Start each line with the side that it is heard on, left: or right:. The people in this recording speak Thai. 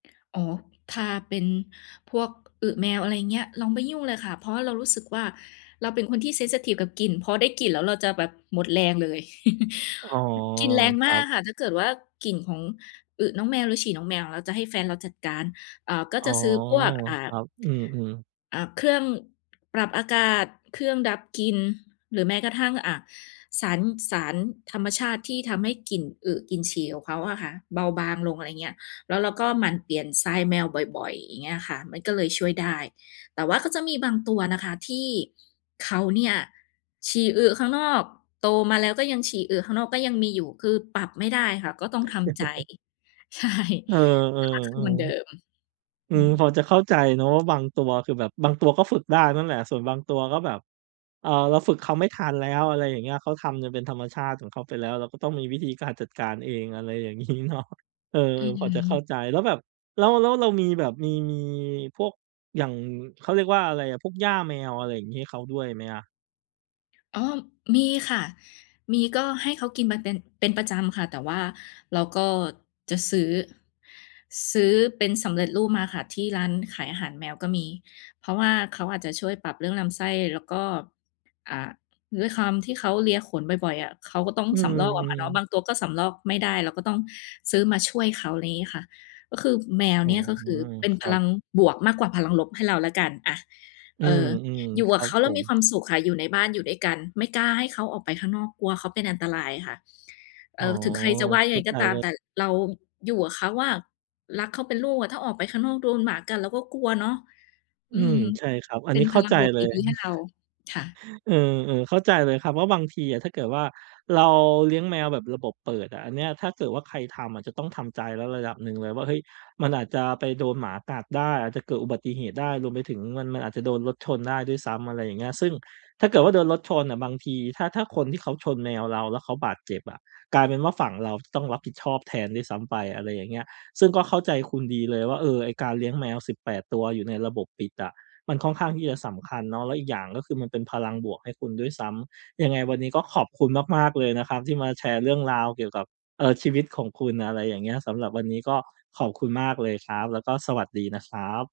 left: อ๋อ ถ้าเป็นพวกอึแมว อะไรอย่างเงี้ย เราไม่ยุ่งเลยค่ะ เพราะว่าเรารู้สึกว่า เราเป็นคนที่ เซนซิทิฟ กับกลิ่น พอได้กลิ่นแล้วเราจะแบบหมดแรงเลย
right: อ๋อ
left: อือ กลิ่นแรง
right: ค
left: ม
right: ร
left: า
right: ั
left: ก
right: บ
left: ค่ะ ถ้าเกิดว่า กลิ่นของอึน้องแมวหรือฉี่น้องแมวอะเราจะให้แฟนเราจัดการ อ่า ก็
right: อ๋
left: จ
right: อ
left: ะซื้อพวก อ่า
right: ครับ อืม ๆ
left: อ่า เครื่องปรับอากาศ เครื่องดับกลิ่น หรือแม้กระทั่ง อ่า สาร สารธรรมชาติที่ทำให้กลิ่นอึกลิ่นฉี่ของเขาอะค่ะเบาบางลง อะไรเงี้ย แล้วเราก็หมั่นเปลี่ยนทรายแมวบ่อย ๆ อย่างเงี้ยค่ะ มันก็เลยช่วยได้ แต่ว่าก็จะมีบางตัวนะคะที่เขาเนี่ยฉี่ อึ ข้างนอก โตมาแล้วก็ยังฉี่ อึ ข้างนอก ก็ยังมีอยู่ คือปรับไม่ได้ค่ะ ก็ต้องทำใจ ใช่
right: เออ
left: สักพักคือเหมือนเดิม
right: ๆ ๆ อื
left: อื
right: ม พ
left: ม
right: อจะเข้าใจเนาะ ว่า บางตัวคือแบบ บางตัวก็ฝึกได้นั่นแหละ ส่วนบางตัวก็แบบ เอ่อ เราฝึกเขาไม่ทันแล้ว อะไรอย่างเงี้ย เขาจนทำเป็นธรรมชาติของเขาไปแล้ว เราก็ต้องมีวิธีการจัดการเอง อะไรอย่าง งี้เนาะ เออ
left: อื
right: พอจะเข้า
left: ม
right: ใจ แล้วแบบแล้ว แล้วเรามีแบบมี มีพวก อย่าง เขาเรียกว่าอะไรอะ พวกหญ้าแมว อะไรอย่างงี้ ให้เขาด้วยไหมอะ?
left: อ๋อ มีค่ะ มี ก็ให้เขากินมาเป็น เป็นประจำค่ะ แต่ว่าเราก็จะซื้อ ซื้อเป็นสำเร็จรูปมาค่ะ ที่ร้านขายอาหารแมวก็มี เพราะว่าเขาอาจจะช่วยปรับเรื่องลำไส้ แล้วก็ อ่า ด้วยความที่เขาเลียขนบ่อย ๆ อะ เขาก็ต้อง
right: อื
left: สำรอกออกมาเนาะ บ
right: ม ๆ
left: างตัวก็สำรอกไม่ได้ เราก็ต้องซื้อมาช่วยเขา ไรงี้ค่ะ ก็คือ แมว
right: อ๋
left: เ
right: อ
left: นี่ยก็คือเป็น
right: ค
left: พ
right: รั
left: ลั
right: บ
left: งบวกมากกว่าพลังลบให้เราแล้วกัน อะ
right: อื
left: เอ
right: ม
left: อ อยู่
right: ๆ ค
left: กั
right: ร
left: บ
right: ั
left: เข
right: บ
left: าแล
right: ผ
left: ้วมีค
right: ม
left: วามสุขค่ะ อยู่ในบ้าน อยู่ด้วยกัน ไม่กล้าให้เขาออกไปข้างนอก กลัวเขาเป็นอันตรายค่ะ เอ
right: อ๋อ
left: อ ถึงใครจะว่ายั
right: เ
left: ง
right: ข
left: ไ
right: ้
left: ง
right: า
left: ก
right: ใ
left: ็
right: จ
left: ตา
right: เ
left: ม
right: ล
left: แ
right: ย
left: ต่เราอยู่กับเขาอะรักเขาเป็นลูกอะ ถ้าออกไปข้างนอกโดนหมากัด เราก็กลัวเนาะ อ
right: อ
left: ื
right: ืม
left: ม
right: ใช่ครับ อั
left: เป
right: น
left: ็
right: น
left: น
right: ี้เ
left: พ
right: ข้า
left: ลั
right: ใ
left: ง
right: จ
left: บวก
right: เล
left: ด
right: ย
left: ี ๆ ให้เรา ค่ะ
right: เออ ๆ เข้าใจเลยครับว่า บางทีอะ ถ้าเกิดว่า เราเลี้ยงแมวแบบระบบเปิดอะ อันเนี้ย ถ้าเกิดว่า ใครทำอะจะต้องทำใจแล้วระดับหนึ่งเลยว่า เฮ้ย มันอาจจะไปโดนหมากัดได้ อาจจะเกิดอุบัติเหตุได้ รวมไปถึงมัน มันอาจจะโดนรถชนได้ด้วยซ้ำ อะไรอย่างเงี้ย ซึ่งถ้าเกิดว่า โดนรถชนอะบางที ถ้า ถ้าคนที่เขาชนแมวเราแล้วเขาบาดเจ็บ อะ กลายเป็นว่า ฝั่งเราต้องรับผิดชอบแทนด้วยซ้ำไป อะไรอย่างเงี้ย ซึ่งก็เข้าใจคุณดีเลยว่า เออ ไอ้การเลี้ยงแมว 18 ตัวอยู่ในระบบปิดอะ มันค่อนข้างที่จะสำคัญเนาะ แล้วอีกอย่างก็คือมันเป็นพลังบวกให้คุณด้วยซ้ำ ยังไงวันนี้ก็ขอบคุณมาก ๆ เลยนะครับที่มาแชร์เรื่องราวเกี่ยวกับ เอ่อ ชีวิตของคุณ อะไรอย่างเงี้ย สำหรับวันนี้ก็ขอบคุณมากเลยครับ แล้วก็สวัสดีนะครับ